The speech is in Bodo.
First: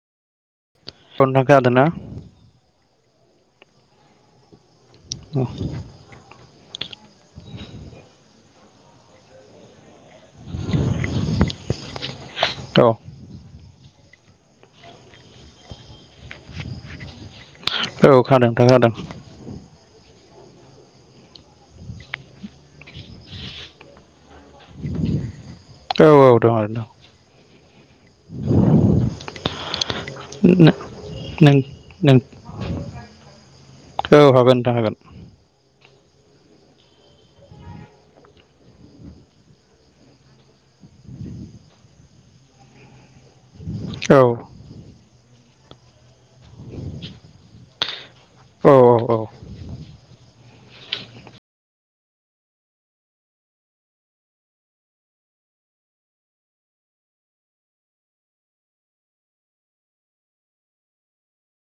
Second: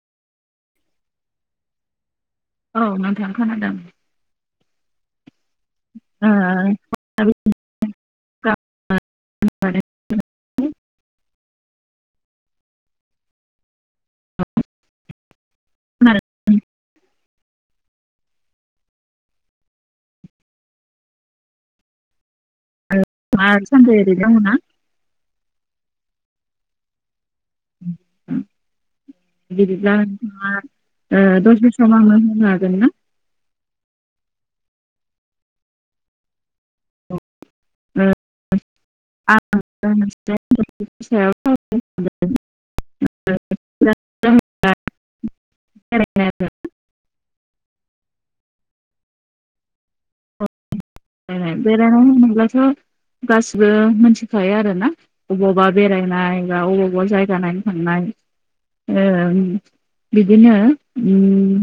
सनदांखो हादोना औ नोंथां खोनादों [unintelligible] ओओ [unintelligible] [unintelligible] औ खोनादों नोंथां खोनादों [unintelligible] एरैनो दङना औ औ दं ओरैनो दं बिदिब्ला नोंथाङा ओ‌ नों दसे सम नों आंनो होनो हागोन ना? औ हागोन नोंथां हागोन ओ [inaudible] औ औ औ औ बेरायनो होनोब्लाथ' गासिबो मोनथिखायो आरो ना अबावबा बेरायनाय बा अबावबा जायगा नायनो थांनाय ओम बिदिनो उम